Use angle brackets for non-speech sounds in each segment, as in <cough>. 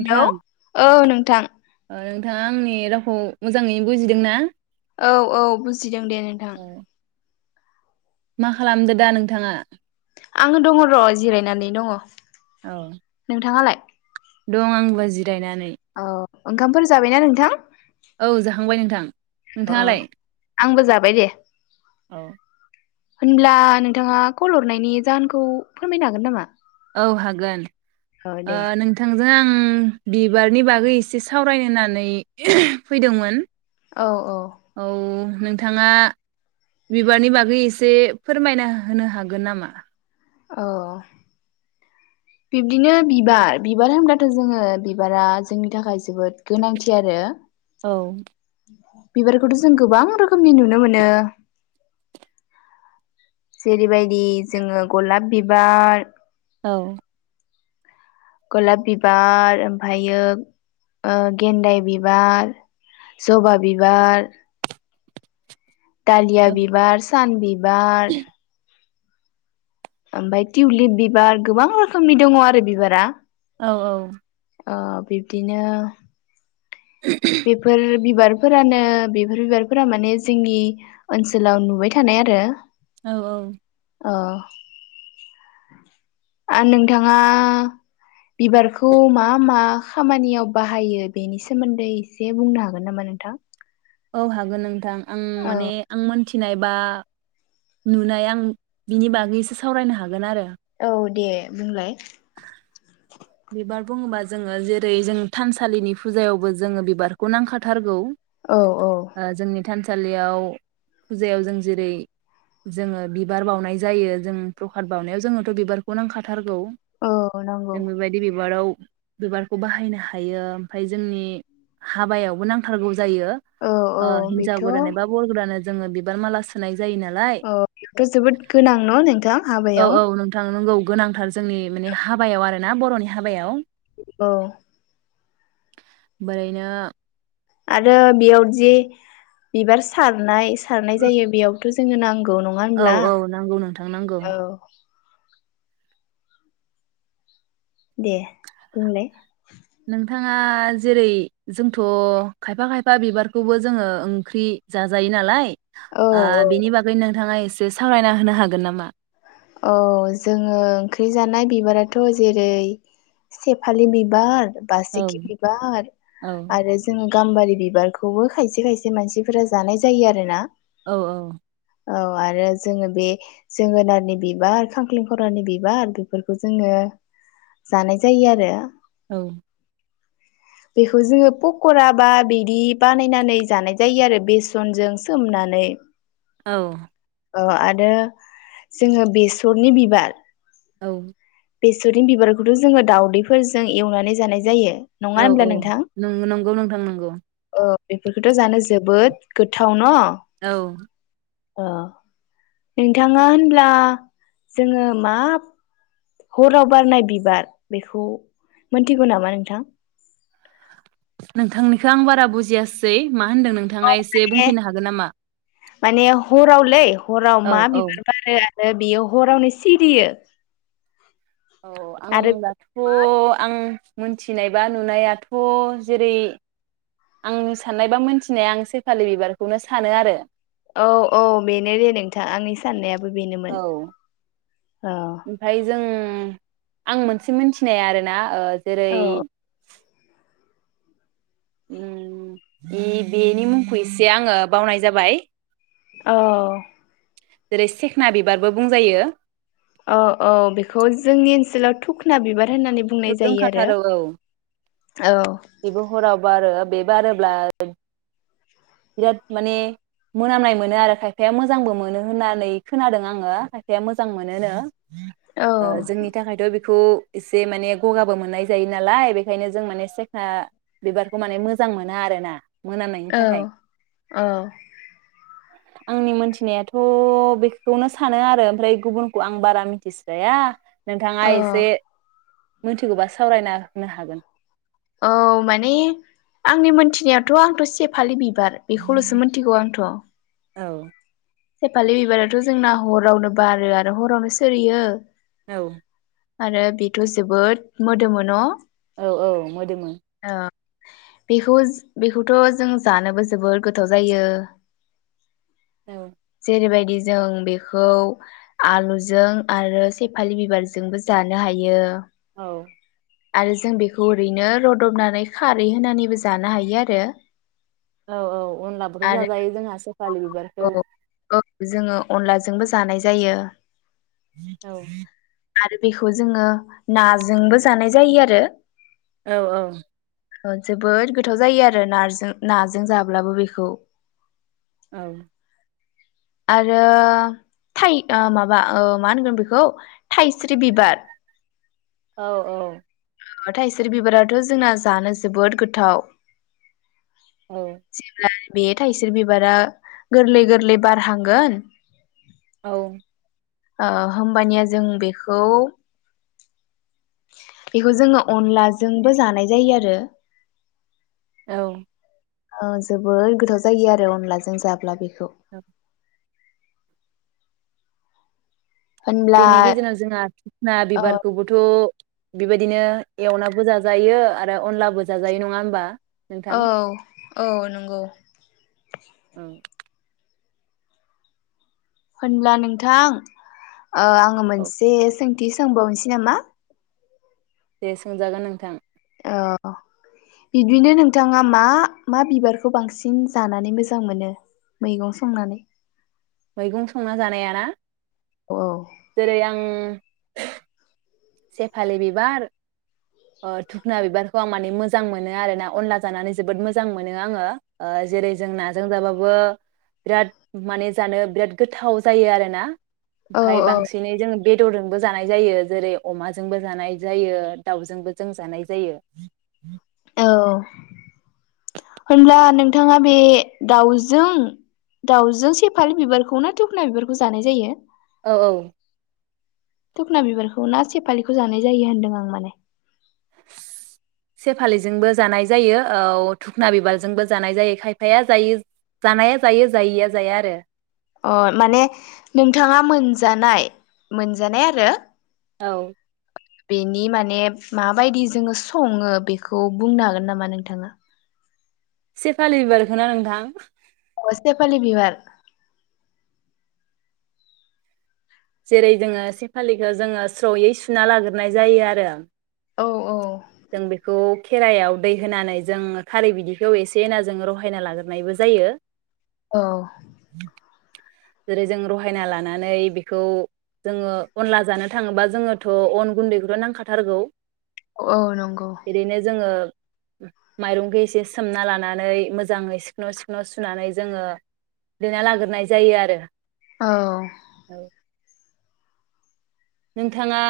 Hello औ नोंथां। ओ नोंथाङा आंनि रावखौ मोजाङै बुजिदों ना? औ औ बुजिदों दे नोंथां। औ मा खालामदो दा नोंथाङा? आङो दं र' जिरायनानै दङ। औ नोंथाङालाय? दं आंबो जि जिरायनानै। औ ओंखामफोर जाबायना नोंथां? औ जाखांबाय नोंथां अ अ नोंथाङालाय? आंबो जाबाय दे अ। होनब्ला नोंथाङा कल हरनायनि जाहोनखौ फोरमायनो हागोन नामा? औ हागोन। औ ओ दे नोंथां जों बिबारनि बागै एसे सावरायनो होन्नानै फैदोंमोन। औ औ नोंथाङा बिबारनि बागै एसे फोरमायना होनो हागोन नामा? औ बिब्दिनो बिबार, बिबार होनब्लाथ' जोङो बिबारा जोंनि थाखाय जोबोद गोनांथि आरो। औ बिबारखौथ' जों गोबां रोखोमनि नुनो मोनो। जेरैबायदि जोङो गलाब बिबार औ गलाब बिबार ओमफायो ओ गेन्दाय बिबार जबा बिबार दालिया औ बिबार सान बिबार ओमफाय टिउलिप बिबार गोबां रोखोमनि दङ आरो बिबारा औ-औ अ बिब्दिनो बेफोर बिबारफोरानो बेफोर बिबारफोरा माने जोंनि ओनसोलाव नुबाय थानाय आरो औ-औ अ आ नोंथाङा बिबारखौ मा-मा खामानियाव बाहायो बेनि सोमोन्दै एसे बुंनो हागोन नामा नोंथां? औ हागोन नोंथां आं औ माने आं मोन थिनाय बा नुनाय आं बिनि बागैसो सावरायनो हागोन आरो औ दे बुंलाय बिबार बुङोबा जोङो जेरै जों थानसालिनि फुजायावबो जोङो बिबारखौ नांखाथारगौ औ औ ओ जोंनि थान सालियाव फुजायाव जों जेरै जोङो बिबार बाउनाय जायो जों प्रखाद बाउनायाव जोङोथ' बिबारखौ नांखाथार ओ नंगो जों बेबादि बिबाराव बिबारखौ बाहायनो हायो ओमफाय जोंनि हाबायावबो नांथारगौ जायो औ औ ओ हिनजाव बेथ' बरायनाय बा बर गोदानो जोङो बिबार माला सोनाय जायो नालाय अ बेथ' जोबोद गोनां न' नोंथां औ हाबायाव औ नोंथां नंगौ गोनांथार जोंनि माने हाबायाव आरो ना बर'नि हाबायाव औ बोरैनो आरो बेयावदि बिबार सारनाय सारनाय जायो बेयाव थ जोंनो नां औ-औ नांगौ नोंथां नांगौ औ दे बुंलाय नोंथाङा जेरै जोंथ' खायफा-खायफा बिबारखौबो जोङो ओंख्रि जाजायो नालाय औ ओ औ बिनि बागै नोंथाङा एसे सावरायना होनो हागोन नामा औ जोङो ओंख्रि जानाय बिबाराथ' जेरै सेफालि बिबार। औ बासिखि बिबार औ आरो जोंनि गाम्बारि बिबारखौबो खायसे खायसे मानसिफोरा जानाय जायो आरो ना। औ औ। औ आरो जोङो बे जोगोनारनि बिबार खांख्लेंखरानि बिबार बेफोरखौ जोङो जानाय जायो आरो। औ। बेखौ जोङो पकरा बा बिदि बानायनानै जानाय जायो आरो बेसनजों सोमनानै। औ। औ आरो जोङो बेसरनि बिबार। औ। बेसरनि बिबारखौथ' जोङो दाावदैफोरजों एवनानै जानाय जायो। नङा औ होनब्ला औ नोंथां नों नंगौ नोंथां नगौ। ओ बेफोरखौथ' जानो जोबोद गोथाव न। औ। ओ नोंथाङा होनब्ला जोङो मा हराव बारनाय बिबार बेखौ मोनथिगौ नामा नोंथां? नोंथांनिखौ आं बारा बुजियासै। मा होनदों औ नोंथाङा एसे माने बुंफैनो हागोन नामा? माने हरावलै हराव औ मा औ बिबार बारो? बेयो हरावनो सिरियो। औ आं आरो दाथ' आं मोनथिनायबा नुनायाथ' जेरै आंनि साननायबा मोनथिनाया आं सेपालि बिबारखौनो सानो आरो। औ औ बेनो दे नोंथां आंनि साननाया औ ओमफ्राय जों आं मोनसे मिथिनाया आरोना ओ। जेरै औ ओम बेनि मुंखौ एसे आङो बावनाय जाबाय। औ। जेरै सेखना बिबारबो बुंजायो। औ औ बेखौ जोंनि ओनसोलाव थुखना बिबार होननानै बिसोर बुंनाय जायो दंखाथारो औ आरो औ। आरो बे बारोब्ला बिराद माने मोनामनाय मोनो आरो खायफाया मोजांबो मोनो होननानै खोनादों आङो खायफाया मोजां मोनोनो। औ जोंनि थाखायथ' खौ जे माने गगाबो मोननाय जायो नालाय बेखायनो जों माने सेखा बिबारखौ माने मोजां मोना आरो ना। औ औ। आंनि मोनथिनायाथ' बेखौनो सानो आरो ओमफ्राय गुबुनखौ आं बारा मिथिस्राया। नोंथाङा औ एसे मोनथिगौबा सावरायना होनो हागोन। औ माने आंनि मोनथिनायावथ' आंथ' सेफालि बि बिबार बेखौल'सो मिथिगौ आंथ' औ सेफालि बिबाराथ' जोंना हरावनो बारो आरो हरावनो सोरियो औ आरो बेथ' जोबोद मोदोमोनो न'? औ औ मोदोमो औ बेखौ बेखौथ' जों जानोबो जोबोर गोथाव जायो। औ जेबायदि जों बेखौ आलुजों आरो सेफालि बिबारजोंबो जानो हायो। औ आरो जों बेखौ ओरैनो रदबनानै खारै होनानैबो जानो हायो आरो। औ औ अनब्लाबोथ' आरो जाजायो जोंहासो सेफालि बिबारखौ औ औ जोङो अनलाजोंबो जानाय जायो। <unintelligible> आरो बेखौ जोङो नाजोंबो जानाय जायो आरो। औ ओ जोबोद गोथाव जायो आरो नारजो नाजों जाब्लाबो बेखौ। औ आरो थाय ओ माबा ओ मा होनगोन बेखौ थाइस्रि बिबार औ औ ओ थायस्रि बिबाराथ' जोंना जानो जोबोद गोथाव <unintelligible> बे थायस्रि बिबारा गोरलै गोरलै बारहांगोन औ ओ होमबानिया जों बेखौ बेखौ जोङो अनलाजोंबो जानाय जायो आरो औ औ जोबोर गोथाव जायो आरो अनलाजों जाब्ला बे <unintelligible> होनब्ला बेनि गेजेराव जोंहा <unintelligible> ओ बिबारखौबोथ' बेबायदिनो एवनाबो जाजायो आरो अनलाबो जाजायो नङा होमबा? नोंथां औ औ नंगौ औ होनब्ला नोंथां ओ आङो औ मोनसे सों बिदि सोंबावनोसै नामा? दे सोंजागोन नोंथां। ओ बिदिनो नोंथाङा मा मा बिबारखौ बांसिन जानानै मोजां मोनो मैगं संनानै? मैगं संना जानाया ना? औ जेरै आं <inaudible> सेफालि बिबार ओ धुखना बिबारखौ आं माने मोजां मोनो आरोना अनला जानानै जोबोद मोजां मोनो आङो। ओ जेरै जों नाजों जाबाबो बिराद माने जानो बिराद गोथाव जायो आरो ना? औ ओमफाय बांसिनै जोङो बेदरजोंबो जानाय जायो जेरै अमाजोंबो जानाय जायो दाउजोंबो जों जानाय जायो। औ होनब्ला नोंथाङा बे दाउजों दाउजों सेफालि बिबारखौ ना दुखना बिबारखौ जानाय जायो? औ औ। धुखना बिबारखौ ना सेपालिखौ जानाय जायो होनदों आं माने सेफालिजोंबो जानाय जायो औ धुखना बिबारजोंबो जानाय जायो। खायफाया जायो जानाया जायो जायिया जाया आरो। अह माने नोंथाङा मोनजानाय मोनजानाय आरो? औ। बेनि माने माबायदि जोङो सङो बेखौ बुंनो हागोन नामा नोंथाङा? सेफालि बिबारखौना नोंथां? अह सेेपालि बिबार। जेरै जोङो सेफालिखौ जोङो स्रयै सुना लाग्रोनाय जायो आरो। औ औ जों बेखौ खेरायाव दै होनानै जों खारै बिदैखौ एसे होना जों रहायना लाग्रोनायबो जायो। औ। जेरै जों रहायना लानानै बे बेखौ जोङो अनला जानो थाङोबा जोङोथ' अन गुन्दैखौथ' नांखाथारगौ। औ नंगौ ओरैनो जोङो माइरंखौ एसे सोमना लानानै मोजाङै सिखन' सिखन' सुनानै जोङो देना लाग्रोनाय जायो आरो। औ। औ नोंथाङा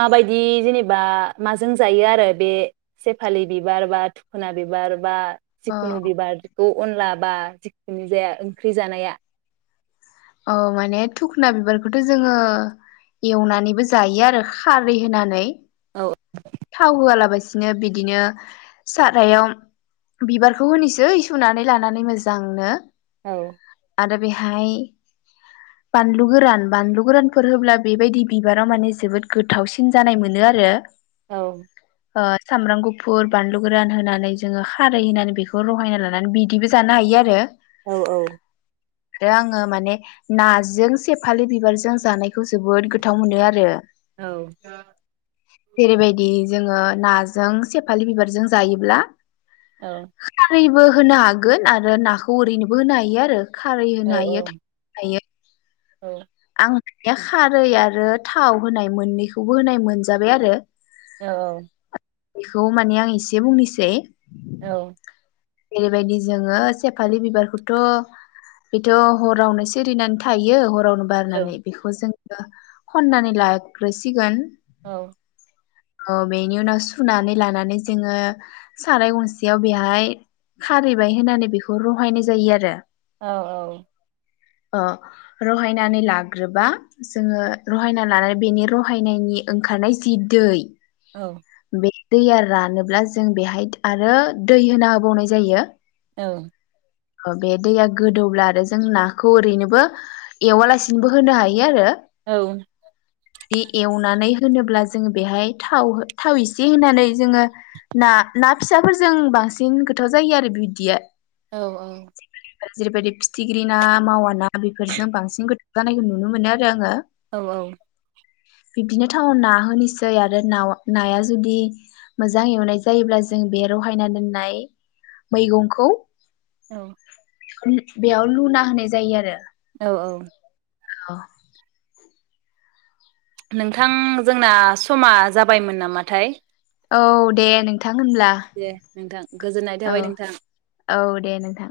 माबायदि जेनेबा माजों जायो आरो बे सेफालि बिबार बा थुखुना बिबार बा औ जिखुनु बिबार अ' अनला बा जिखुनु जाया ओंख्रि जानाया औ माने धुखुना बिबारखौथ' जोङो एवनानैबो जायो आरो खारै होनानै। औ थाव होयाबालासि दिनो बिदिनो सारायाव बिबारखौ होनोसै सुनानै लानानै मोजांनो औ। आरो बेहाय बानलु गोरान बानलु गोरानफोर होब्ला बेबायदि बिबारा माने जोबोद गोथावसिन जानाय मोनो आरो। औ। ओ सामब्राम गुफुर बानलु गोरान होनानै जोङो खारै होनानै बेखौ रहायना लानानै बिदैबो जानो हायो आरो। औ औ। दा आङो माने नाजों से फालि बिबारजों जानायखौ जोबोद गोथाव मोनो आरो। औ <unintelligible> जेरैबायदि जोङो नाजों सेफालि बिबारजों जायोब्ला औ । बो होनो हागोन आरो नाखौ ओरैनोबो होनो हायो आरो खारै औ होनो हायो एयो औ । खारै आरो थाव होनाय मोननैखौबो होनाय मोनजाबाय आरो औ बेखौ माने आं एसे बुंनोसै । औ । ओेरैबायदि जोङो सेफालि बिबारखौथ' बेथ' हरावनो सिरिनानै थायो हराव बारनानै बेखौ जों <inaudible> खननानै लाग्रोसिगोन औ । अ बेनि उनाव सुनानै लानानै जोङो साराय गंसेयाव बेहाय खारैबाय होननानै बेखौ रहायनाय जायो आरो औ औ औ । अ रहायनानै लाग्रोबा जोङो रहायना लानानै बेनि रहायनायनि ओंखारनाय जि दै औ । दैया रानोब्ला जों बेहाय आरो दै होना होबावनाय जायो। औ । अ बे दैया गोदौब्ला आरो जों नाखौ ओरैनोबो एवालासिनोबो होनो हायो आरो औ । बि एवनानै होनोब्ला जोङो बेहाय थाव थाव इसे होनानै जोङो ना ना फिसाफोरजों बांसिन गोथाव जायो आरो बिदिया । औ औ । जेरैबायदि फिथिख्रि ना मावा ना बेफोरजों बांसिन गोथाव जानायखौ नुनो मोनो आरो आङो। औ औ । बिब्दिनो थावाव ना होनोसै आरो नाव नाया जुदि मोजां एवनाय जायोब्ला जों बे रहायना दोननाय मैगंखौ औ । बेयाव लुना होनाय जायो आरो। औ औ । औ । नोंथां जोंना समा जाबायमोन नामाथाय? औ दे नोंथां नोंथां होनब्ला दे नोंथां गोजोननाय थाबाय नोंथां। औ औ दे नोंथां।